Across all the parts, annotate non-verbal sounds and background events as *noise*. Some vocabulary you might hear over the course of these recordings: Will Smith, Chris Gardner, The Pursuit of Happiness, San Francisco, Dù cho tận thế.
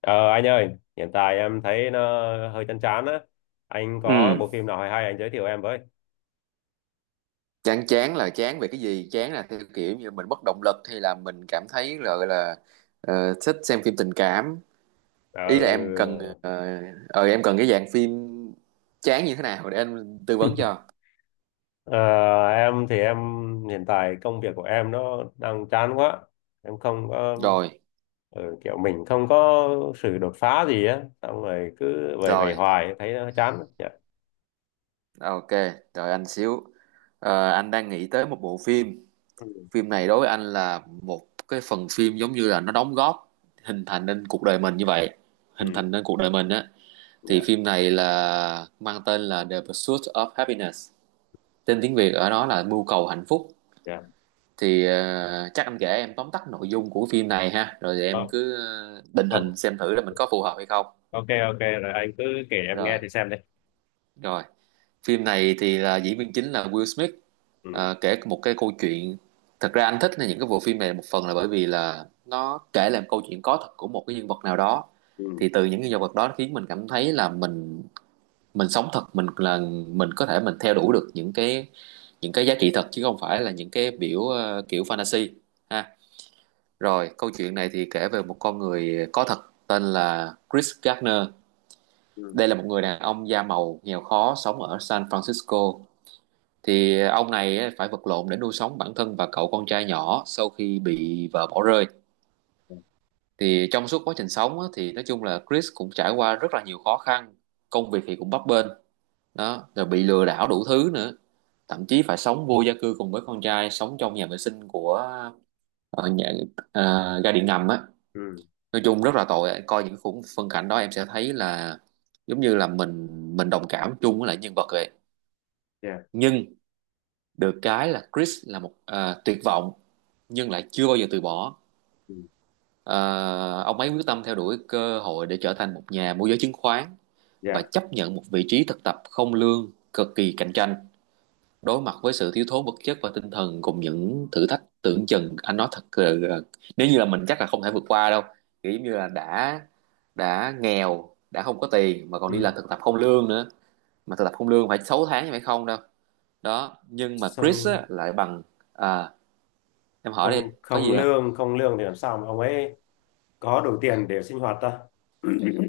Ờ, anh ơi, hiện tại em thấy nó hơi chán chán á. Anh có Ừ, bộ phim nào hay hay anh giới thiệu em với. chán chán là chán về cái gì? Chán là theo kiểu như mình mất động lực hay là mình cảm thấy là gọi là thích xem phim tình cảm. Ờ, Ý là em cần em cần cái dạng phim chán như thế nào để anh tư vấn *laughs* cho. ờ, em thì em hiện tại công việc của em nó đang chán quá. Em không có Rồi, kiểu mình không có sự đột phá gì á, xong rồi cứ vầy vầy rồi. hoài thấy nó chán lắm. Dạ. Ok, đợi anh xíu. Anh đang nghĩ tới một bộ phim. Ừ, Phim này đối với anh là một cái phần phim giống như là nó đóng góp hình thành nên cuộc đời mình như vậy. Hình ừ, thành nên cuộc đời mình á. Thì dạ, phim này là mang tên là The Pursuit of Happiness, tên tiếng Việt ở đó là Mưu cầu hạnh phúc. dạ. Thì chắc anh kể em tóm tắt nội dung của phim này ha, rồi thì Ờ, em cứ định ờ, hình xem thử là mình có phù hợp hay không. ok ok rồi anh cứ kể em rồi nghe thì xem đi. rồi Phim này thì là diễn viên chính là Will Smith. Ừ, Kể một cái câu chuyện, thật ra anh thích những cái bộ phim này một phần là bởi vì là nó kể lại một câu chuyện có thật của một cái nhân vật nào đó. ừ, Thì từ những nhân vật đó khiến mình cảm thấy là mình sống thật, mình là mình có thể, mình theo đuổi được những cái giá trị thật chứ không phải là những cái biểu kiểu fantasy ha. Rồi câu chuyện này thì kể về một con người có thật tên là Chris Gardner. ừ, Đây là một người đàn ông da màu nghèo khó sống ở San Francisco. Thì ông này á, phải vật lộn để nuôi sống bản thân và cậu con trai nhỏ sau khi bị vợ bỏ rơi. Thì trong suốt quá trình sống á, thì nói chung là Chris cũng trải qua rất là nhiều khó khăn, công việc thì cũng bấp bênh đó, rồi bị lừa đảo đủ thứ nữa, thậm chí phải sống vô gia cư cùng với con trai, sống trong nhà vệ sinh của nhà, ga điện ngầm á. ừ, Nói chung rất là tội, coi những khung phân cảnh đó em sẽ thấy là giống như là mình đồng cảm chung với lại nhân vật vậy. dạ, Nhưng được cái là Chris là một tuyệt vọng nhưng lại chưa bao giờ từ bỏ. ừ, Ờ, ông ấy quyết tâm theo đuổi cơ hội để trở thành một nhà môi giới chứng khoán và dạ. chấp nhận một vị trí thực tập không lương cực kỳ cạnh tranh, đối mặt với sự thiếu thốn vật chất và tinh thần cùng những thử thách tưởng chừng, anh nói thật là, nếu như là mình chắc là không thể vượt qua đâu. Kiểu giống như là đã nghèo, đã không có tiền mà còn đi Ừ. làm thực tập không lương nữa. Mà thực tập không lương phải 6 tháng chứ phải không đâu. Đó nhưng mà Chris Xong á, lại bằng à, em hỏi đi, không có không gì không. lương không lương thì làm sao mà ông ấy có đủ tiền để sinh hoạt ta.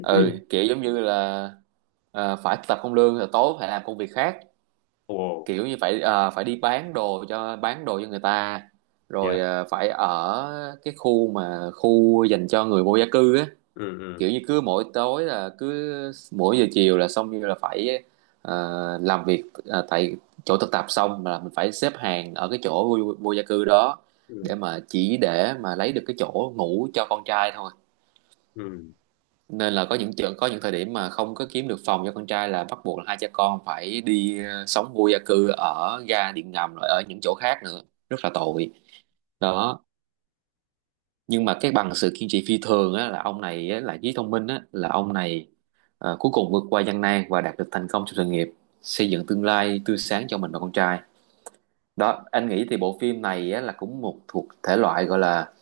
Ừ, kiểu giống như là phải thực tập không lương rồi tối phải làm công việc khác, Ồ. kiểu như phải phải đi bán đồ cho, bán đồ cho người ta, rồi Dạ. Phải ở cái khu mà khu dành cho người vô gia cư á. Ừ, ừ, Kiểu như cứ mỗi tối là cứ mỗi giờ chiều là xong, như là phải làm việc tại chỗ thực tập xong là mình phải xếp hàng ở cái chỗ vô gia cư đó, ừ, để mà chỉ để mà lấy được cái chỗ ngủ cho con trai thôi. ừ. Nên là có những trường, có những thời điểm mà không có kiếm được phòng cho con trai là bắt buộc là hai cha con phải đi sống vô gia cư ở ga điện ngầm rồi ở những chỗ khác nữa, rất là tội đó. Nhưng mà cái bằng sự kiên trì phi thường á, là ông này á, là trí thông minh á, là ông này cuối cùng vượt qua gian nan và đạt được thành công trong sự nghiệp, xây dựng tương lai tươi sáng cho mình và con trai. Đó anh nghĩ thì bộ phim này á, là cũng một thuộc thể loại gọi là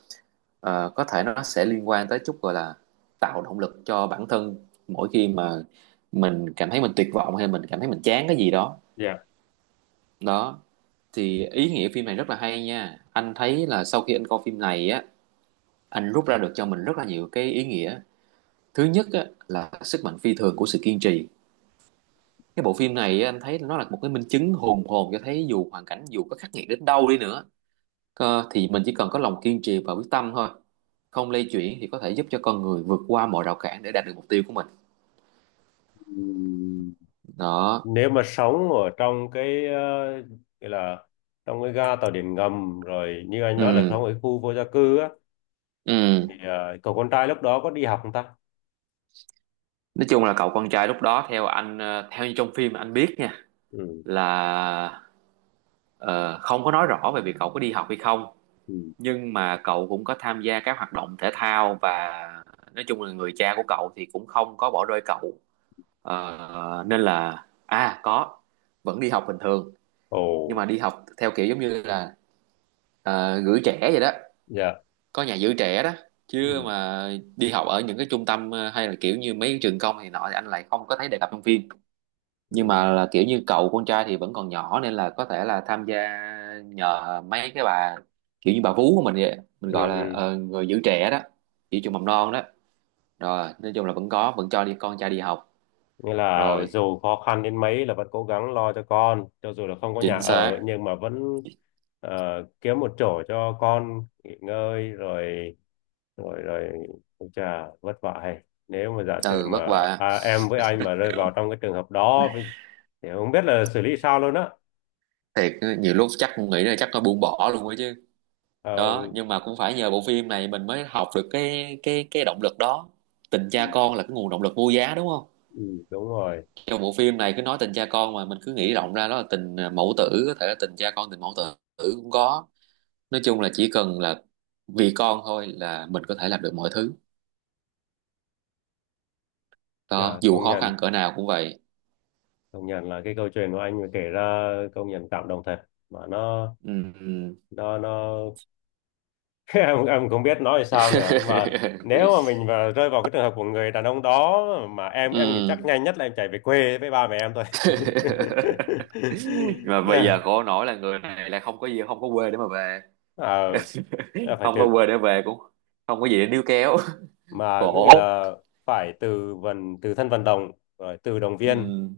Có thể nó sẽ liên quan tới chút gọi là tạo động lực cho bản thân mỗi khi mà mình cảm thấy mình tuyệt vọng hay mình cảm thấy mình chán cái gì đó Dạ. đó. Thì ý nghĩa phim này rất là hay nha, anh thấy là sau khi anh coi phim này á, anh rút ra được cho mình rất là nhiều cái ý nghĩa. Thứ nhất á, là sức mạnh phi thường của sự kiên trì. Cái bộ phim này á, anh thấy nó là một cái minh chứng hùng hồn cho thấy dù hoàn cảnh dù có khắc nghiệt đến đâu đi nữa, thì mình chỉ cần có lòng kiên trì và quyết tâm thôi, không lay chuyển thì có thể giúp cho con người vượt qua mọi rào cản để đạt được mục tiêu của mình Ừm, đó. Nếu mà sống ở trong cái gọi là trong cái ga tàu điện ngầm rồi như anh nói là ừ trong ở khu vô gia cư á, thì ừ cậu con trai lúc đó có đi học không ta? Nói chung là cậu con trai lúc đó theo anh theo như trong phim anh biết nha, Ừ, là không có nói rõ về việc cậu có đi học hay không, ừ. nhưng mà cậu cũng có tham gia các hoạt động thể thao, và nói chung là người cha của cậu thì cũng không có bỏ rơi cậu. Nên là à có, vẫn đi học bình thường, Ồ. nhưng mà đi học theo kiểu giống như là gửi trẻ vậy đó, Dạ. có nhà giữ trẻ đó, Ừ, chứ mà đi học ở những cái trung tâm hay là kiểu như mấy cái trường công thì nọ thì anh lại không có thấy đề cập trong phim. ừ, Nhưng mà là kiểu như cậu con trai thì vẫn còn nhỏ nên là có thể là tham gia nhờ mấy cái bà, kiểu như bà vú của mình vậy, mình ừ, gọi là ừ. Người giữ trẻ đó, giữ trường mầm non đó. Rồi nói chung là vẫn có vẫn cho đi con trai đi học. Nghĩa là Rồi dù khó khăn đến mấy là vẫn cố gắng lo cho con, cho dù là không có nhà chính ở, xác. nhưng mà vẫn ờ, kiếm một chỗ cho con nghỉ ngơi. Rồi, rồi, rồi. Ôi chà, vất vả hay. Nếu mà giả sử Ừ, vất mà vả em với anh mà rơi vào trong cái trường hợp đó với- thì không biết là xử lý sao luôn á. thiệt, nhiều lúc chắc cũng nghĩ là chắc nó buông bỏ luôn á chứ Ờ, đó. Nhưng mà cũng phải nhờ bộ phim này mình mới học được cái động lực đó. Tình ừ, cha con là cái nguồn động lực vô giá đúng không. ừ, đúng rồi. Trong bộ phim này cứ nói tình cha con mà mình cứ nghĩ rộng ra đó là tình mẫu tử, có thể là tình cha con, tình mẫu tử cũng có. Nói chung là chỉ cần là vì con thôi là mình có thể làm được mọi thứ đó, Chà, dù công khó nhận, khăn cỡ nào cũng vậy. công nhận là cái câu chuyện của anh mà kể ra công nhận cảm động thật, mà nó Ừ. nó nó *laughs* Em không biết nói sao nữa mà, *laughs* nếu mà mình mà rơi vào cái trường hợp của người đàn ông đó, mà em nghĩ chắc Ừ. nhanh nhất là em chạy về quê với ba mẹ em thôi. *laughs* *laughs* Mà bây giờ Dạ. khổ nổi là người này là không có gì, không có quê để mà về. Ờ, *laughs* là phải Không từ, có quê để về, cũng không có gì để níu kéo, mà có nghĩa khổ. là phải từ vận, từ thân vận động, rồi từ động viên, Ừ,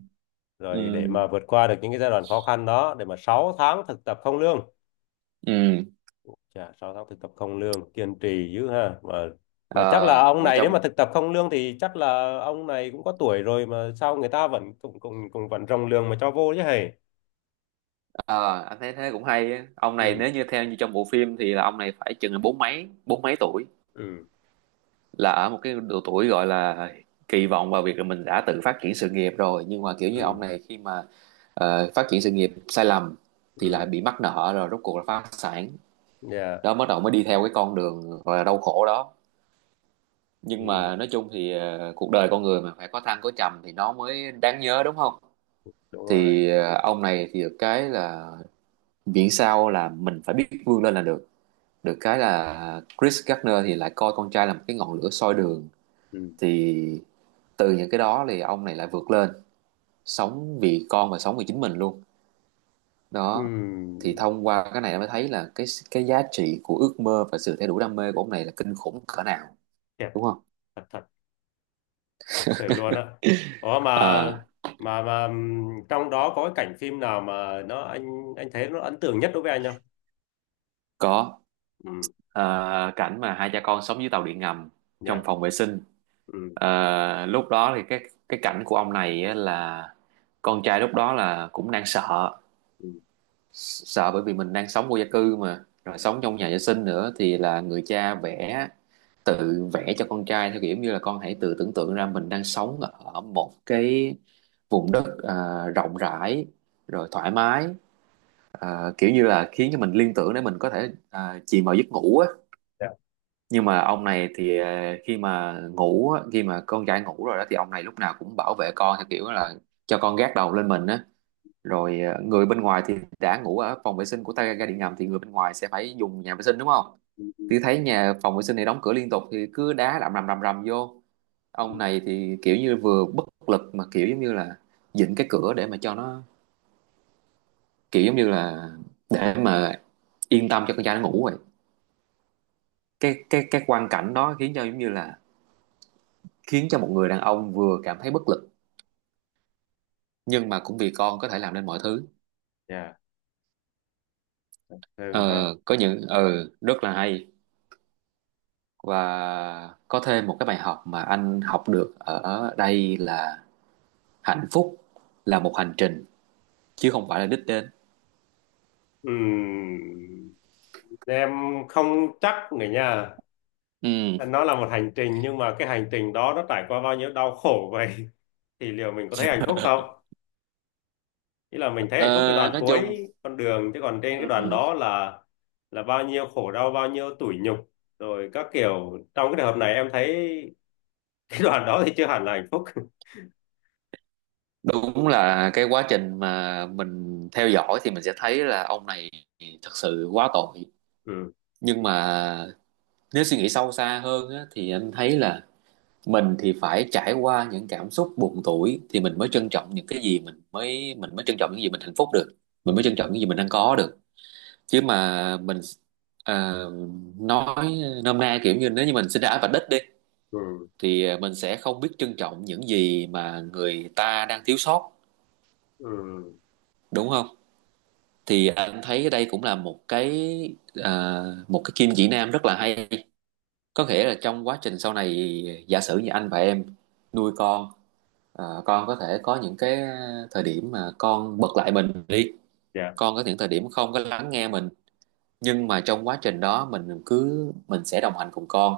rồi để ừ, mà vượt qua được những cái giai đoạn khó khăn đó, để mà 6 tháng thực tập không lương. ừ. Chà, 6 tháng thực tập không lương kiên trì dữ ha mà. Mà chắc là Ờ, ông mà này, nếu trong mà thực tập không lương thì chắc là ông này cũng có tuổi rồi, mà sao người ta vẫn cũng cũng cũng vẫn rồng lương mà cho vô chứ hề. ờ, anh thấy thế cũng hay á. Ông này Ừ, nếu như theo như trong bộ phim thì là ông này phải chừng là bốn mấy tuổi, ừ, là ở một cái độ tuổi gọi là kỳ vọng vào việc là mình đã tự phát triển sự nghiệp rồi, nhưng mà kiểu như ông ừ, này khi mà phát triển sự nghiệp sai lầm thì lại ừ, bị mắc nợ rồi rốt cuộc là phá sản dạ, đó, bắt đầu mới đi theo cái con đường gọi là đau khổ đó. Nhưng mà ừ, nói chung thì cuộc đời con người mà phải có thăng có trầm thì nó mới đáng nhớ đúng không. đúng rồi, Thì ông này thì được cái là miễn sao là mình phải biết vươn lên là được. Được cái là Chris Gardner thì lại coi con trai là một cái ngọn lửa soi đường, ừ, thì từ những cái đó thì ông này lại vượt lên, sống vì con và sống vì chính mình luôn đó. ừ. Thì thông qua cái này mới thấy là cái giá trị của ước mơ và sự theo đuổi đam mê của ông này là kinh khủng cỡ nào, Thiệt, đúng không. thật thật thật sự luôn á. Ủa, mà Ờ, mà mà trong đó có cái cảnh phim nào mà nó anh thấy nó ấn tượng nhất đối với anh không? có. Ừ. Ờ, Cảnh mà hai cha con sống dưới tàu điện ngầm, trong Dạ. phòng vệ sinh. Ừ. Lúc đó thì cái cảnh của ông này á là con trai lúc đó là cũng đang sợ, sợ bởi vì mình đang sống vô gia cư mà rồi sống trong nhà vệ sinh nữa, thì là người cha vẽ, tự vẽ cho con trai theo kiểu như là con hãy tự tưởng tượng ra mình đang sống ở một cái vùng đất rộng rãi, rồi thoải mái, kiểu như là khiến cho mình liên tưởng để mình có thể chìm vào giấc ngủ á. Dạ, Nhưng mà ông này thì khi mà ngủ á, khi mà con trai Ngủ rồi đó thì ông này lúc nào cũng bảo vệ con theo kiểu là cho con gác đầu lên mình á, rồi người bên ngoài thì đã ngủ ở phòng vệ sinh của ta ga điện ngầm thì người bên ngoài sẽ phải dùng nhà vệ sinh đúng không, thì thấy nhà phòng vệ sinh này đóng cửa liên tục thì cứ đá rầm rầm rầm rầm vô. Ông này thì kiểu như vừa bất lực mà kiểu giống như là vịn cái cửa để mà cho nó, kiểu giống như là để mà yên tâm cho con trai nó ngủ rồi. Cái quang cảnh đó khiến cho giống như là khiến cho một người đàn ông vừa cảm thấy bất lực, nhưng mà cũng vì con có thể làm nên mọi thứ. dạ. ờ, Ừ ha. có những rất là hay. Và có thêm một cái bài học mà anh học được ở đây là hạnh phúc là một hành trình chứ không phải là đích đến. Ừm, em không chắc nữa nha. Ừ. Nó là một hành trình, nhưng mà cái hành trình đó nó trải qua bao nhiêu đau khổ vậy. *laughs* Thì liệu mình có thấy hạnh phúc không? Ý là mình thấy hạnh phúc cái ờ, đoạn nói chung, cuối con đường, chứ còn trên cái đoạn ừ, đó là bao nhiêu khổ đau, bao nhiêu tủi nhục rồi các kiểu. Trong cái trường hợp này em thấy *laughs* cái đoạn đó thì chưa hẳn là hạnh phúc. *laughs* đúng là cái quá trình mà mình theo dõi thì mình sẽ thấy là ông này thật sự quá tội. Ừ. Nhưng mà nếu suy nghĩ sâu xa hơn á, thì anh thấy là mình thì phải trải qua những cảm xúc buồn tủi thì mình mới trân trọng những cái gì mình mới trân trọng những gì mình hạnh phúc được, mình mới trân Ừ. trọng những gì mình đang có được. Chứ mà mình, à, nói nôm na kiểu như nếu như mình sinh ra ở vạch đích đi Ừ. thì mình sẽ không biết trân trọng những gì mà người ta đang thiếu sót, Ừ. đúng không. Thì anh thấy đây cũng là một cái, à, một cái kim chỉ nam rất là hay. Có nghĩa là trong quá trình sau này giả sử như anh và em nuôi con, ờ, con có thể có những cái thời điểm mà con bật lại mình đi, Dạ. con có những thời điểm không có lắng nghe mình, nhưng mà trong quá trình đó mình sẽ đồng hành cùng con,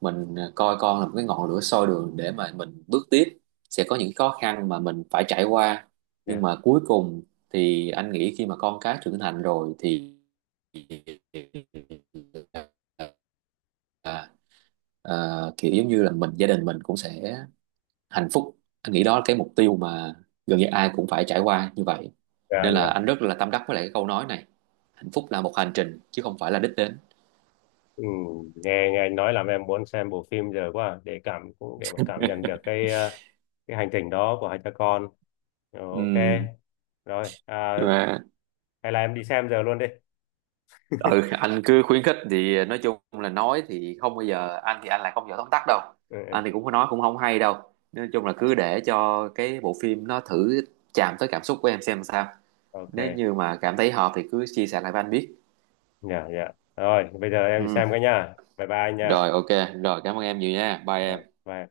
mình coi con là một cái ngọn lửa soi đường để mà mình bước tiếp. Sẽ có những khó khăn mà mình phải trải qua, nhưng Dạ. mà cuối cùng thì anh nghĩ khi mà con cái trưởng thành rồi thì, à, kiểu giống như là gia đình mình cũng sẽ hạnh phúc. Anh nghĩ đó là cái mục tiêu mà gần như ai cũng phải trải qua như vậy, Dạ, nên là dạ. anh rất là tâm đắc với lại cái câu nói này: hạnh phúc là một hành trình chứ không phải là đích đến. Ừ, nghe nghe anh nói làm em muốn xem bộ phim giờ quá à, để cảm cũng để mà cảm nhận được cái hành trình đó của hai cha con. Ok Ừ, rồi, nhưng mà hay là em đi xem giờ luôn đi. ừ, anh cứ khuyến khích thì nói chung là nói thì không bao giờ, anh lại không giỏi tóm tắt đâu, Ừ, anh ừ, thì cũng có nói cũng không hay đâu. Nói chung là cứ để cho cái bộ phim nó thử chạm tới cảm xúc của em xem sao. ok. Nếu như mà cảm thấy hợp thì cứ chia sẻ lại với anh biết. Dạ, dạ rồi bây giờ em đi Ừ. xem cái nha, bye bye anh nha. Rồi, ok. Rồi, cảm ơn em nhiều nha, bye Rồi, em. bye.